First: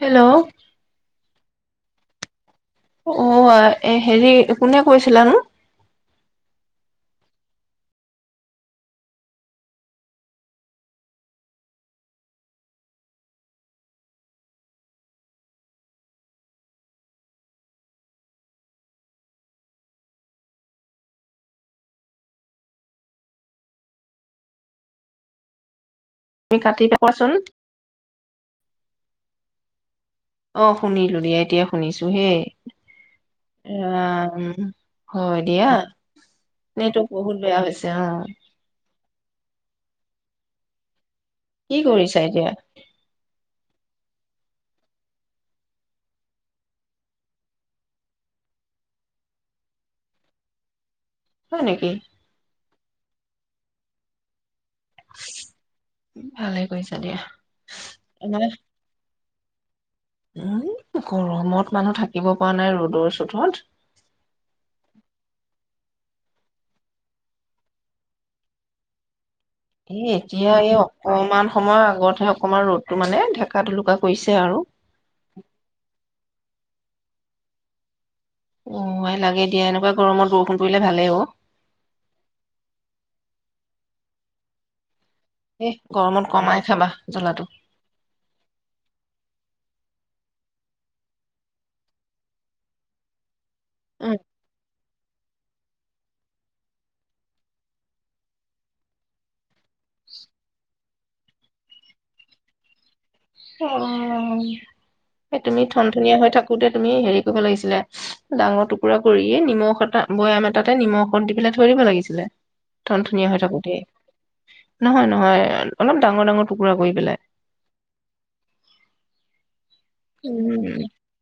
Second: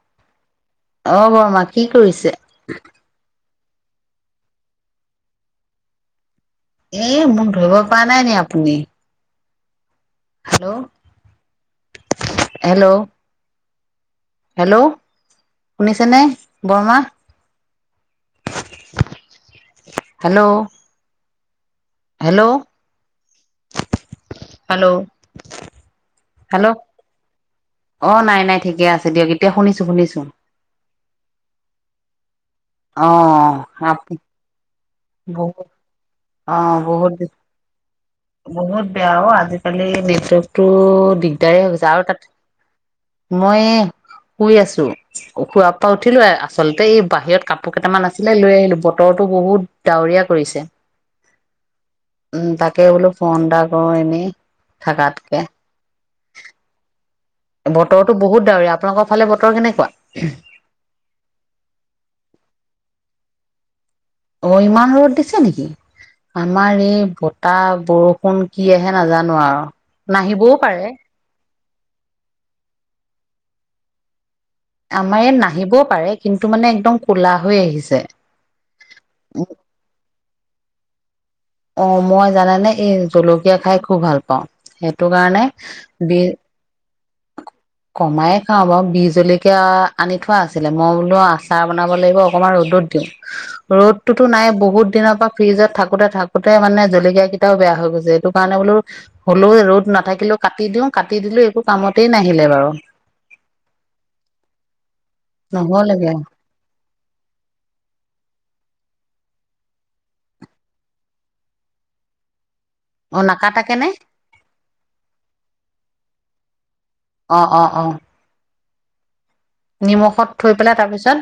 Hello অ', বমা কি কৰিছে? [unintelligible] এ, হেৰি কোনে কৈছিলানো? এ, মোক ধৰিব পৰা নাই নি আপুনি? হেল্ল', হেল্ল' হেল্ল', শুনিছেনে? বৰৰ্মা হেল্ল' হেল্ল', হেল্ল' তুমি হেল্ল' কাটি কোৱাচোন অ', নাই, নাই ঠিকে আছ দিয়ক এতিয়া শুনিছোঁ, শুনিছ অ' শুনিলো দিয়া এতিয়া শুনিছোঁ হেই। অহ, আপ ৰাম হয়, দিয়া নেটৱৰ্ক বহুত বেয়া হৈছে অ'। বেয়াও আজিকালি নেটৱৰ্কটো দিগ দাৰেই কি হৈছে আৰু কৰিছা তাত এতিয়া মই শুই আছো, শুৱাৰ পৰা উঠিলো আচলতে এই বাহিৰত কাপোৰ কেইটামান আছিলে লৈ আহিলো বতৰটো‌ বহুত ডাৱৰীয়া কৰিছে। হয়, নেকি? তাকেই বোলো ফোনটা কৰো এনেই থাকাতকে ভালেই কৰিছা দিয়া। বতৰতো মানে বহুত ডাৱৰীয়া আপোনালোকৰ ফালে বতৰ কেনেকুৱা? উম গৰমত মানুহ থাকিব পৰা নাই ৰ'দৰ চোতত অ ইমান ৰ'দ দিছে নেকি আমাৰ এই বতাহ বৰষুণ কি আহে নাজানো। এই আৰু এতিয়া নাহিবও এই পাৰে অকমান সময়ৰ আগতহে অকণমান ৰ'দটো মানে [unintelligible] কৰিছে। আৰু আমাৰ ইয়াত নাহিবও পাৰে কিন্তু টো মানে একদম কলা হৈ আহিছে। অ' লাগে দিয়া এনেকুৱা গৰমত বৰষুণ পৰি ভালেই অ' অ' মই জানে নে এই জলকীয়া খাই খুব ভাল পাওঁ সেই সেইটো কাৰণে এ বি গৰমত কমাই খাবা জ্বলাটো। কমাই খাওঁ বাৰু বিহ জলকীয়া আনি থোৱা আছিলে মই বোলো আচাৰ বনাব লাগিব অকমান ৰ'দত দিওঁ। ৰ'দতোতো নাই বহুত দিনৰ পৰা ফ্ৰিজত থাকোতে থাকোতে মানে জলকীয়া কেইটাও বেয়া হৈ গৈছে সেইটো কাৰণে বোলো হ'লেও ৰ'দ নাথাকিলেও কাটি দিও কাটি দিলো একো কামতেই নাই আহিলে বাৰু অ' তুমি ধন নহ'লেগে ধনীয়া হৈ থাকোতে তুমি হেৰি কৰিব লাগিছিলে ডাঙৰ পুৰা কৰিয় নিমখ এটা বৈয়াম এটাতে নিমখ দি পেলাই থৈ দিব লাগিছিলে। ধন অ ধুনীয়া হৈ থাকো নাকাটাকে দেই নে নহয় নহয় অলপ ডাঙৰ ডাঙৰ টুকুৰা কৰি পেলাই অ অ অ নিমখত উম, থৈ পেলাই তাৰপিছত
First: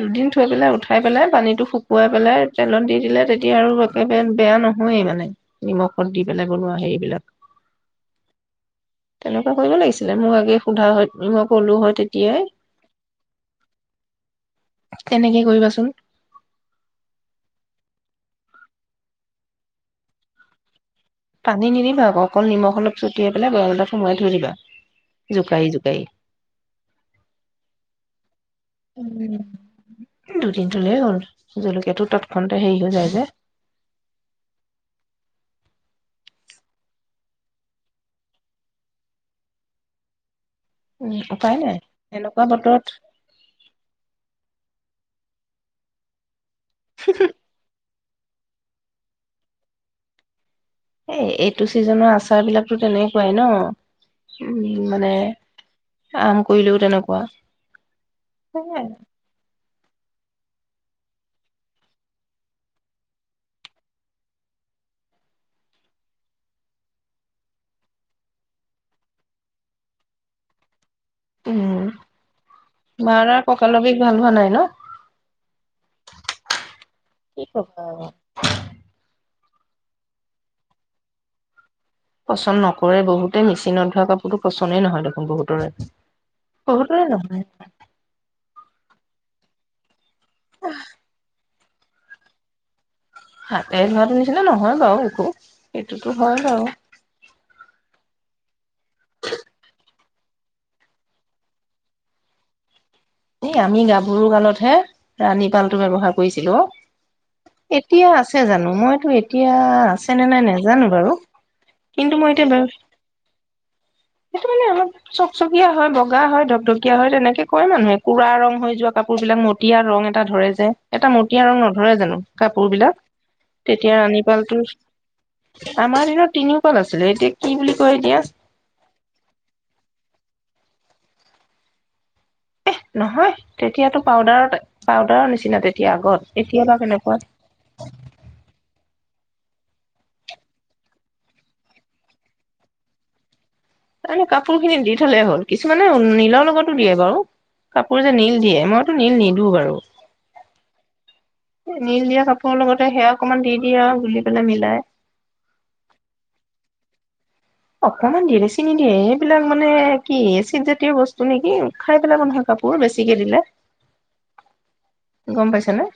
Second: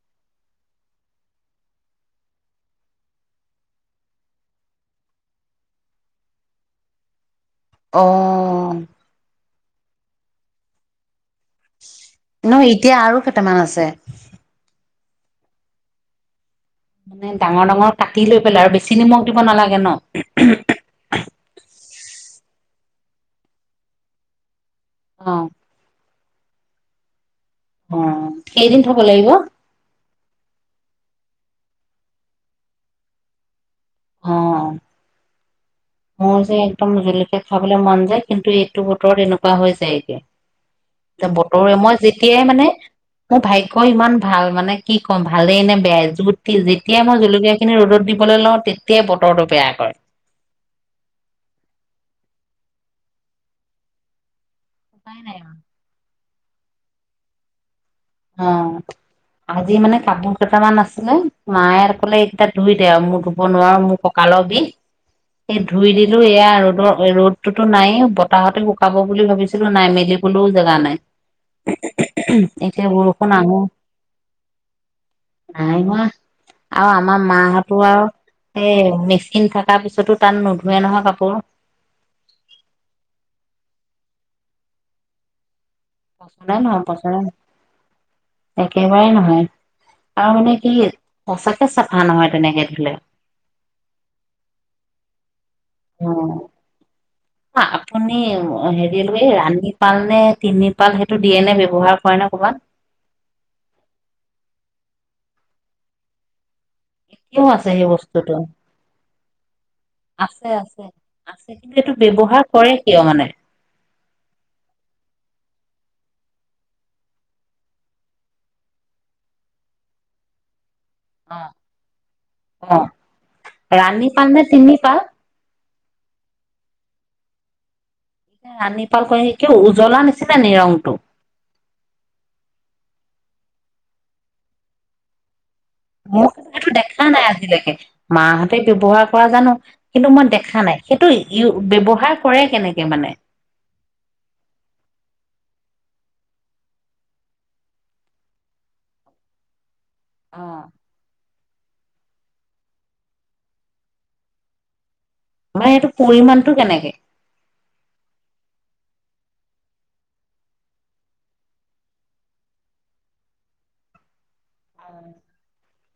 দুদিন থৈ পেলাই উঠাই পেলাই পানীটো শুকুৱাই পেলাই তেলত দি দিলে তেতিয়া আৰু একেবাৰে বেয়া নহয়ে মানে, নিমখত দি পেলাই বনোৱা হেৰিবিলাক অ' ছিল মোক আগে সোধা হয়, মই ক'লো হয়, তেত [unintelligible] নহয় এতিয়া আৰু কেইটামান আছে কেনেকে কৰিবাচোন। মানে ডাঙৰ, ডাঙৰ কাটি লৈ পেলাই আৰু বেছি নিমখ দিব নালাগে ন? পানী নিদিবা আকৌ অকল নিমখ অলপ চটিয়াই পেলাই বৈয়াম এটাত সুমুৱাই থৈ দিবা। অ জোকায়ি, জোকায়ি। অ', কেইদিন থ'ব লাগিব? থ'লেই হ'ল, জলকীয়াটো তৎক্ষণতে হেৰি হৈ যায় যে। হ মোৰ যে, একদম জলকীয়া খাবলৈ মন যায় কিন্তু এইটো বতৰত এনেকুৱা হৈ যায়গে। উম উপায় বতৰে নাই মই এনেকুৱা যেতিয়াই মানে বতৰত মোৰ ভাগ্য ইমান ভাল মানে কি কম ভালেই নে বেয়া‌ই [unintelligible] যেতিয়া মই জলকীয়া খিনি ৰ'দত দিম লওঁ তেতিয়াই বতৰটো বেয়া কৰে এ এইটো চিজনৰ আচাৰ বিলাকতো তেনেকুৱাই ন উম মানে উপায় নাই আৰু। আম কৰিলেও তেনেকুৱা অ আজি মানে কাপোৰ কেইটামান আছিলে মায়ে কলে এইকেইটা ধুই দে আৰু মোৰ ধুব নোৱাৰো মোৰ কঁকালৰ বিষ স ধুই দিলো এয়া ৰ'দৰ ৰ'দটোোতো নাই বতাহতে শুকাব বুলি ভাবিছিলো নাই মেলিবলৈও জেগা নাই উম [unintelligible] বৰষুণ মাৰাৰ আহো কঁকালৰ বিষ ভাল হোৱা নাই ন নাই ন আৰু আমাৰ কি মাহতো কবা আৰু সেই মে চিন থকাৰ পিছতো তাত নোধোৱে নহয় কাপোৰ পচন্দ নকৰে বহুতে মেচিনত ধোৱা কাপোৰতো পচন্দই নহয় দেখোন বহুতৰে পচন্দা নহ বহুতৰে পচন্দ নহয় ন একেবাৰে নহয় আৰু মানে কি সঁচাক চাফা নহয় তেনেকে ধৰিিললেও হাতে ধৰাটোৰ নিচিনা নহয় বাৰু শখো অ আপ এ হেৰিলো এই ৰাণীপাল নে তিনি পাল সেইটো দিয়ে নে ব্য্ৱহাৰ কৰে নে কবাত এ আমি গাভৰু গালতহে ৰাণীপালটো ব্য্ৱহাৰ কৰিছিলো কিয়টো অ এতিয়া আছে জানো মইতো এতিয়া আছেনেে নাই আছে নাজানো বাৰু কিন্তু মই এতিয়া বাৰু মানে সটো মানে অলপ চকচকীয়া হয় বগা হয় কঢকীয়া হয় তেনেকে কয় মানুহে কুৰা ৰং হৈ যোৱা কাপোৰ বিলাক মটীয়া ৰং এটা ধৰে যে এটা অ মতিীয়া ৰং নধৰে জানো কাপোৰ অ বিলাক তেতিয়া ৰাণী পাল নে তিনি পাল ৰাধীপালটো আমাৰ দনৰত তিনিও কাল আছিলে এতিয়া কি বুলি কয় এতিয়া এ আনি পাল ক স উজ্বলা নি ন ৰংটো এহ নহয় তেতিয়াতো পাউদাৰত পাউদাৰৰ নিচিনা তেতি মোৰটো দেখা নাই আজিলৈকে মাহঁতে ব্য্ৱহাৰ পৰা জানো কিন্তু মই দেখা নাই সেইটো ই ব্য্ৱহাৰ কৰে কেনেকে মানে তাৰে কাপোৰ খিনি দি থলে হ'ল কিছুমানে নীলৰ লগতো দিয়ে বাৰু কাপোৰ যে নীল দিয়ে মইতো নীল নিদো বাৰু অ নীল দিয়া কাপোৰৰ লগতে সেয়া অকণমান দি দিয়ে আৰু গুলি পেলাই মিলাই আমাৰ এইটো পৰিমাণটো কেনেকে অকমান দেৰি চিন নি দিয়ে এইবিলাক মানে কি এ চিদ জাতীয় বস্তু নেকি খাই পেলাক নহয় কাপোৰ বেছিকে দিলে গম পাইছে নে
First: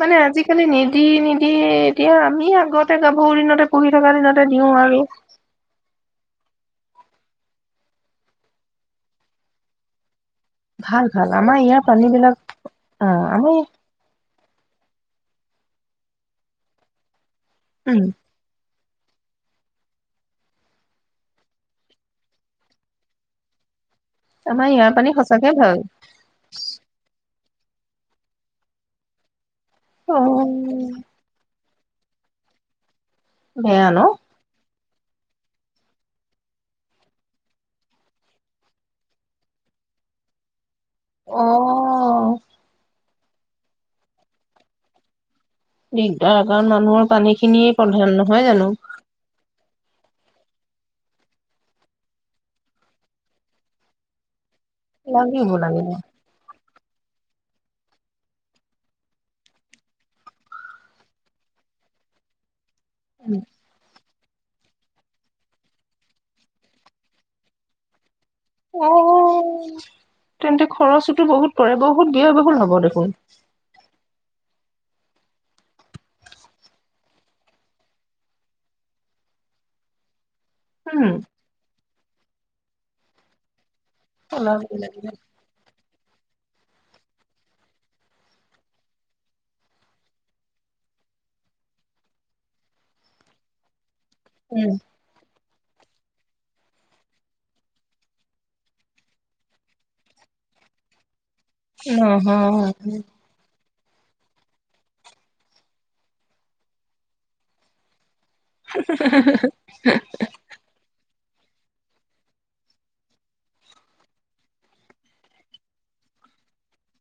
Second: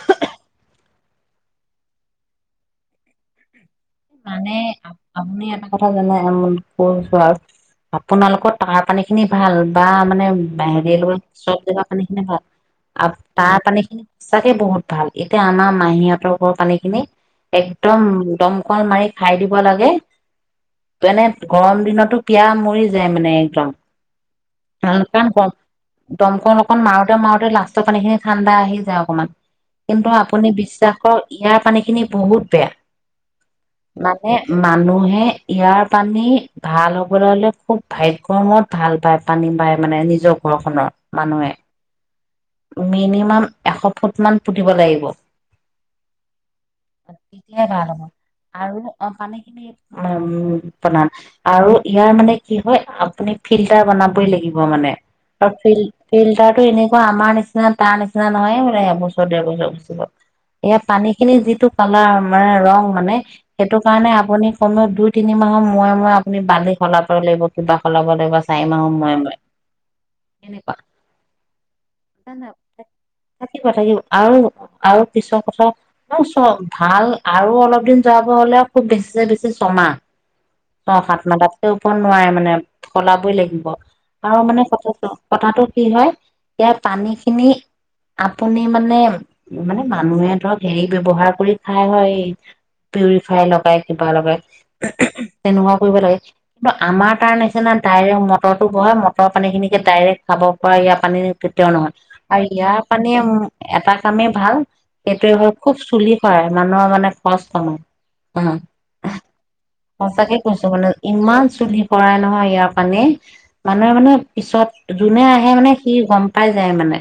মানে আজিকালি নিদি নিদি এতিয়া আমি আগতে গাভৰি দিনতে পঢি থকা দিনহতে এ, আপুনি এটা কথা জানে? কৈছোঁ আৰু আপোনালোকৰ তাৰ পানী খিনি ভাল বা মানে বাহে ভাল লৈ ভাল আমাৰ চব ইয়াৰ জেগা পানী খিনি বিলাক ভাল অ আৰু আমাৰ তাৰ পানী খিনি চাকে বহুত ভাল এতিয়া আমাৰ মাহীহঁতৰ পানীখিনি একদম উম একদম অকণ মাৰি খাই দিব লাগে যেনে গৰম দিনতো পিয় মৰি যায় মানে একদম। আমাৰ ইয়াৰ কাৰণ পানী সঁচাকে দম ভাল দমকল অকণ মাৰোতে মাৰোতে লাষ্টৰ পানীখিনি ঠাণ্ডা আহি যায় অকনমান। কিন্তু অ আপুনি বিশ্বাসক ইয়াৰ পানী খিনি বহুত বেয়া বেয়া ন? মানে মানুহে ইয়াৰ পানী ভাল হ'বলৈ হ'লে খুব ভাগ্যৰমত ভাল পায় পানী বাাই মানে নিজৰ ঘৰখনৰ। অ মানুহে উ মিনিমাম এশ ফুট মান পুতিব লাগিব। দিগদাৰ কাৰণ মানুহৰ পানী তেতিয়াই খিনিয়ে ভাল হ'ব প্ৰধান্য। আৰু অ' পানী খিনি। উ উ বনাম আৰু ইয়াৰ মানে কি হয় আপুনি ফিল্টাৰ বনাবই লাগিব। মানে আৰু লাগিব ফিল, লাগিব ফিল্টাৰটো এনে আমাৰ নিচিনা তাৰ নিচিনা নহয়, এইবোলে এবছৰ, দেৰবছৰ গুছি এয়া পানীখিনি যিটো কালাৰ মানে ৰং মানে সেইটো কাৰণে আপুনি কমেও দুই, তিনি মাহৰ মোয়ে, মোয়ে আপুনি বালি সলাবই লাগিব, কিবা সলাব লাগিব চাৰি মাহৰ মূৰে মূৰে অ', তেন্তে এনেকুৱা খৰচোতো বহুত পৰে, বহুত ব্যয় বহুল হ'ব দেখোন। থাকিব থাকিব আৰু, আৰু পিছৰ কথা ম চব ভাল আৰু অলপ দিন যোৱাব হ'লে আৰু খুব বেছি, বেছি ছমাহ। অ', উম। সাতমাহ তাতকে নোৱাৰে মানে সলাবই লাগিব। আৰু ওলাব মানে লাগিব। কথাটো, কথাটো। কি হয়, ইয়াৰ পানীখিনি আপুনি মানে, মানে মানুহে ধৰক হেৰি ব্যৱহাৰ কৰি খায় হয় পিউৰিফাই লগাই উম, [unintelligible] তেনেকুৱা কৰিব লাগে কিন্তু আমাৰ তাৰ নিচিনা ডাইৰেক্ট মটৰটো বঢ়াই মটৰৰ পানীখিনিকে ডাইৰেক্ট খাব পৰা ইয়াৰ পানী কেতিয়াও নহয়, আ, নহয় ইয়াৰ পানী এটা কামেই ভাল এইটোৱে হ'ল খুব চুলি সৰা মানুহৰ মানে পাঁচয় অ পচকে কচ ইমান চুলি পৰাই নহয় ইয়াৰ পানে মানুহে মানে পিছত যোনে আহে মানে সি গম পাই যায় মানে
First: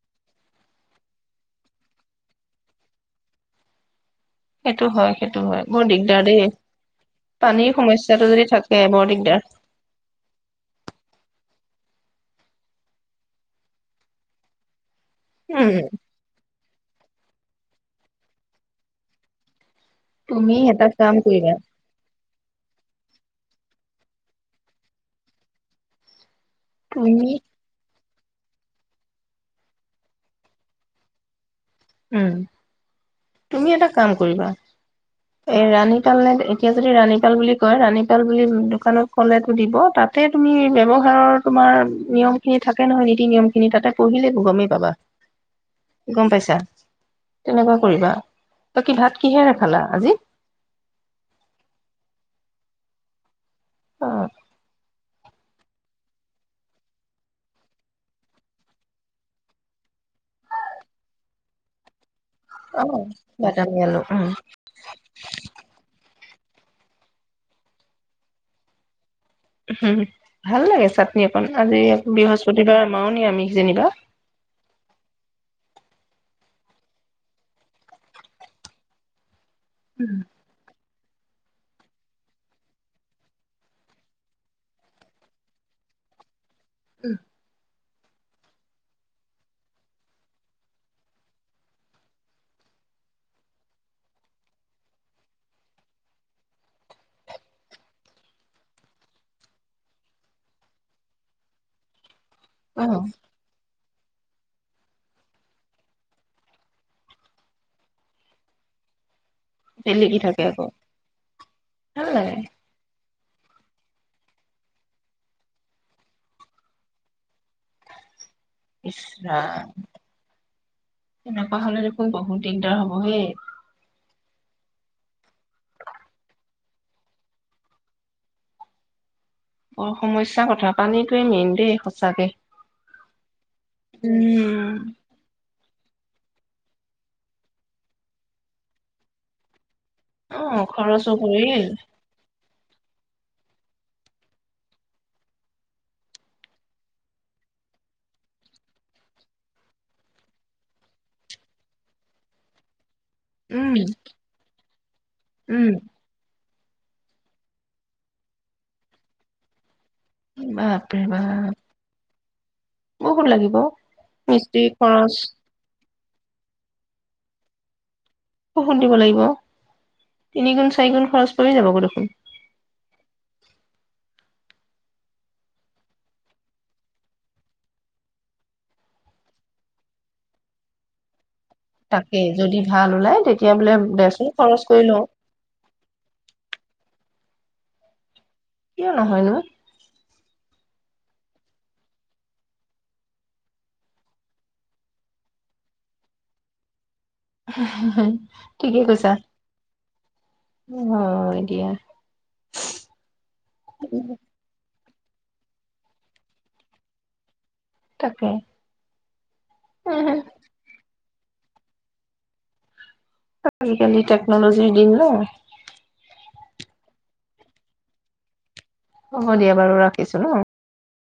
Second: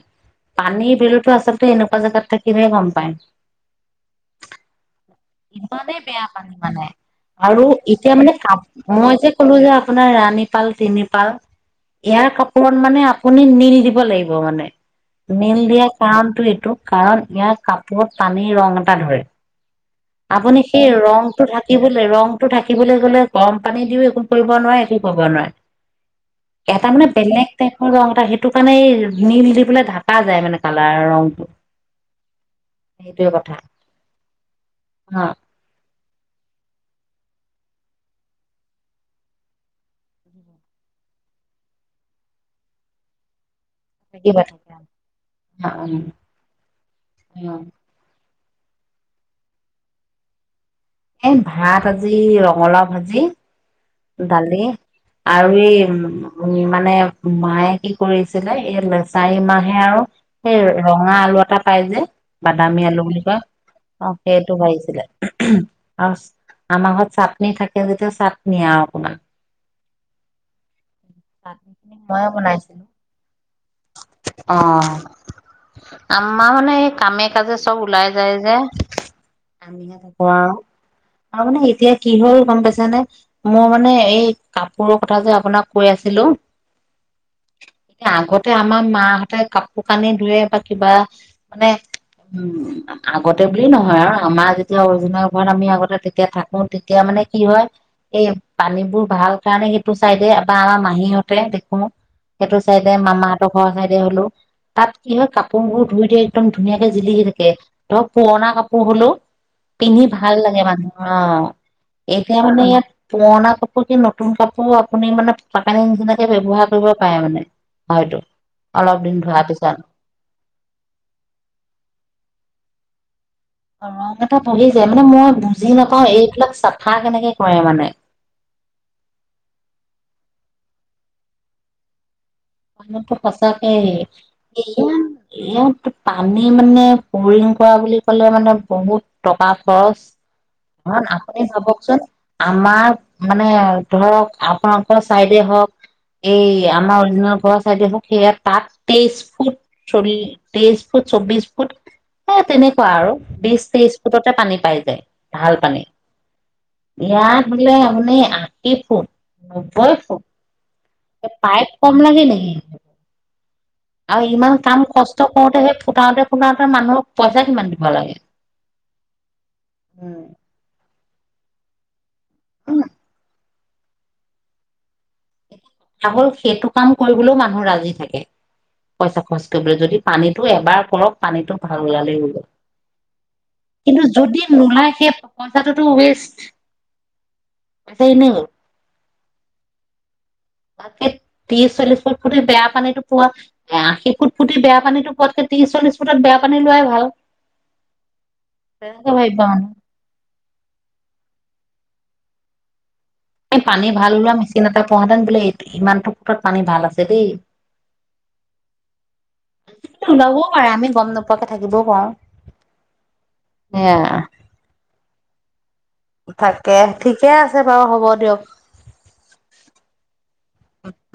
পানীৰ বিলতো আচলতে এনেকুৱা জোগাত থাকিলে গম পায় সেইটো হয় সেইটো হয় বৰ ইমানেই দিগদাৰ বেয়া দেই। পানী মানে আৰু পানীৰ এতিয়া সমস্যাটো মানে যদি ক থাকে বৰ মই যে দিগদাৰ কলো যে আপোনাৰ ৰাণীপাল তিনিপাল ইয়াৰ কাপোৰ মানে আপুনি নি নি দিব লাগিব মানে মিল উম, দিয়া কাৰণটো এইটো কাৰণ ইয়াৰ কাপোৰত পানীৰ ৰং এটা ধৰে তুমি আপুনি সেই এটা কাম ৰংটো কৰিবা থাকিবলৈ ৰং টো থাকিবলৈ গ'লে গৰম পানী দিও একো কৰিব নোৱাৰে একো কৰিব নোৱাৰে এ তাৰমানে তুমি বেলেগ দেখ সেইটো কাৰণে এই নীল দি পেলাই ঢাকা যায় মানে কালাৰ ৰংটো উম সেইটোৱে কথা তুমি এটা কাম কৰিবা অ এ ৰাণীপাল নে এতিয়া যদি ৰাণীপাল বুলি ক কয় ৰাণীপাল বুলি দোকানত ক'লেতো দিব তাতে তুমি ব্যৱহাৰৰ তোমাৰ নিয়ম খিনি থাকে নহয় নীতি নিয়ম খিন খিনি তাতে পঢ়িলে থাকিবা গমেই থাকিবা পাবা কি অ গম পাইছা অ তেনেকুৱা কৰিবা ত কি ভাত কিহেৰে খালা আজি এ ভাত আজি ৰঙালাও ভাজি অ', দালি আৰু এই উ মানে মায়ে কি কৰিছিলে এই চাৰি মাহে আৰু সেই ৰঙা আলু এটা পাই যে বাদামী অ আলু বুলি কয় বাদামী আলু অ উম সেইটো বাছিলে আৰু আমাৰ ঘৰত চাটনি থাকে যেতিয়া চাট নিয়া আপোনাক উম ভাল লাগে চাটনি অকন আজি বৃহস্পতিবাৰ মাৰ নি আমি আহ আমা মানে এ কামে কাজে চব ওলাই যায় যে আমিহ কোৱা আৰু মানে এতিয়া কি হল গম পাইছো নে মই মানে এই কাপোৰৰ কথা যে আপোনাক কৈ আছিলো উম এতিয়া আগত তে আমাৰ মাহঁতে কাপোৰ কানি ধুৰে বা কিবা মানে উম আগতে বুলি নহয় আৰু আমাৰ যেতিয়া অৰিজুনা ঘৰত আমি আগতে তেতিয়া থাকো তেতিয়া মানে কি হয় এই পানীবোৰ ভাল কাৰণে সেইটো চাই দিয় বা আমাৰ মাহীহঁতে দেখো সেইটো অ চাইদ মামা চাইডে হলো তাত কি হয় কাপোৰবোৰ ধুই দি একদম ধুনীয়াকে জিলিকি থাকে ধৰ পুৰণা কাপোৰ হলো পিন্ধি জিলিকি ভাল থাকে লাগে আকৌ মানুহ আহ ভাল লাগে এতিয়া মানে ইয়াত পুৰণা কাপোৰ কি নতুন কাপোৰ আপুনি মানে ফটাকানি নিচিনাকে ব্যৱহাৰ কৰিব পাৰে মানে। হয়তো অলপ ইছ, দিন ধোৱাৰ ৰাম পিছত। এনেকুৱা হ'লে দেখোন বহুত দিগদাৰ হ'ব হেই। ৰং এটা বহি যায় মানে। মই বুজি নাপাওঁ এইবিলাক চাফা কেনেকে কৰে মানে। বৰ সমস্যা কথা পানীটোৱেই মেইন দেই সঁচাকে। মানটো ফচাাকেে উম [unintelligible] পানী মানে বৰিং কৰা বুলি ক'লে মানে বহুত টকা খৰচ। অ খৰচো আপুনিয়ে পৰিল ভাবকচোন? আমাৰ মানে ধৰক আপোনালোকৰ চাইডে হওঁক, এই আমাৰ অৰিজিনেল ঘৰৰ চাইডে হ'ক সেয়া তাত তেইশ ফুট চল্লি তেইশ ফুট চৌবিশ ফুট এ তেনেক খোৱা আৰু বিশ উম তেইশ ফুটতে পানী পাই যায় ভাল উম পানী। ইয়াত বোলে আপুনি আশী ফুট বাপৰে [unintelligible] বাপ পাইপ কম লাগে নি? বহুত লাগিব আৰু ইমান মিস্ত্ৰী কাম খৰচ কষ্ট কৰোতে হে ফুটাওতে ফুটাওতে মানুহক পইচা কিমান দিব লাগে? বৰষুণ দিব লাগিব উম তিনি গুণ চাৰি গুণ খৰচ পৰি যাবগৈ দেখোন। উম কথা হ'ল সেইটো কাম কৰিবলৈও মানুহ ৰাজি থাকে পইচা খৰচ কৰিবলৈ। যদি পানীটো এবাৰ কৰক পানীটো ভাল ওলালে। তাকেই যদি ভাল ওলাই তেতিয়া বোলে কিন্তু দেচোন যদি খৰচ কৰি নোলাই লওঁ সেই পইচাটোতো ওৱেষ্ট। আছেই ন'? কিয় নহয় নো? তাকে ত্ৰিশ চল্লিশ ফুট ফুটি বেয়া পানীটো পোৱাতকে। আশী ফুট ফুটি বেয়া পানীটো পোৱাতকে। ত্ৰিশ চল্লিশ ফুটত বেয়া পানী লোৱাই ভাল। ঠিকে তেনেকে কৈছা। ভাবিব মানুহ হয়, হয় দিয়া। পানী ভাল ওলোৱা মেচিন এটা তহঁতৰ বোলে ইমান ফুট ত পানী ভাল আছে দেই। তাকে নোলাবও পাৰে আমি গম নাপাওঁ। এনেকোৱা কে থাকিবও পাৰোঁ। আজিকালি টেকন'লজিৰ দিন ন। তাকে ঠিকে আছে বাৰু হ'ব দিয়ক। হ'ব দিয়া বাৰু ৰাখিছো ন।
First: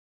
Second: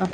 অঃ।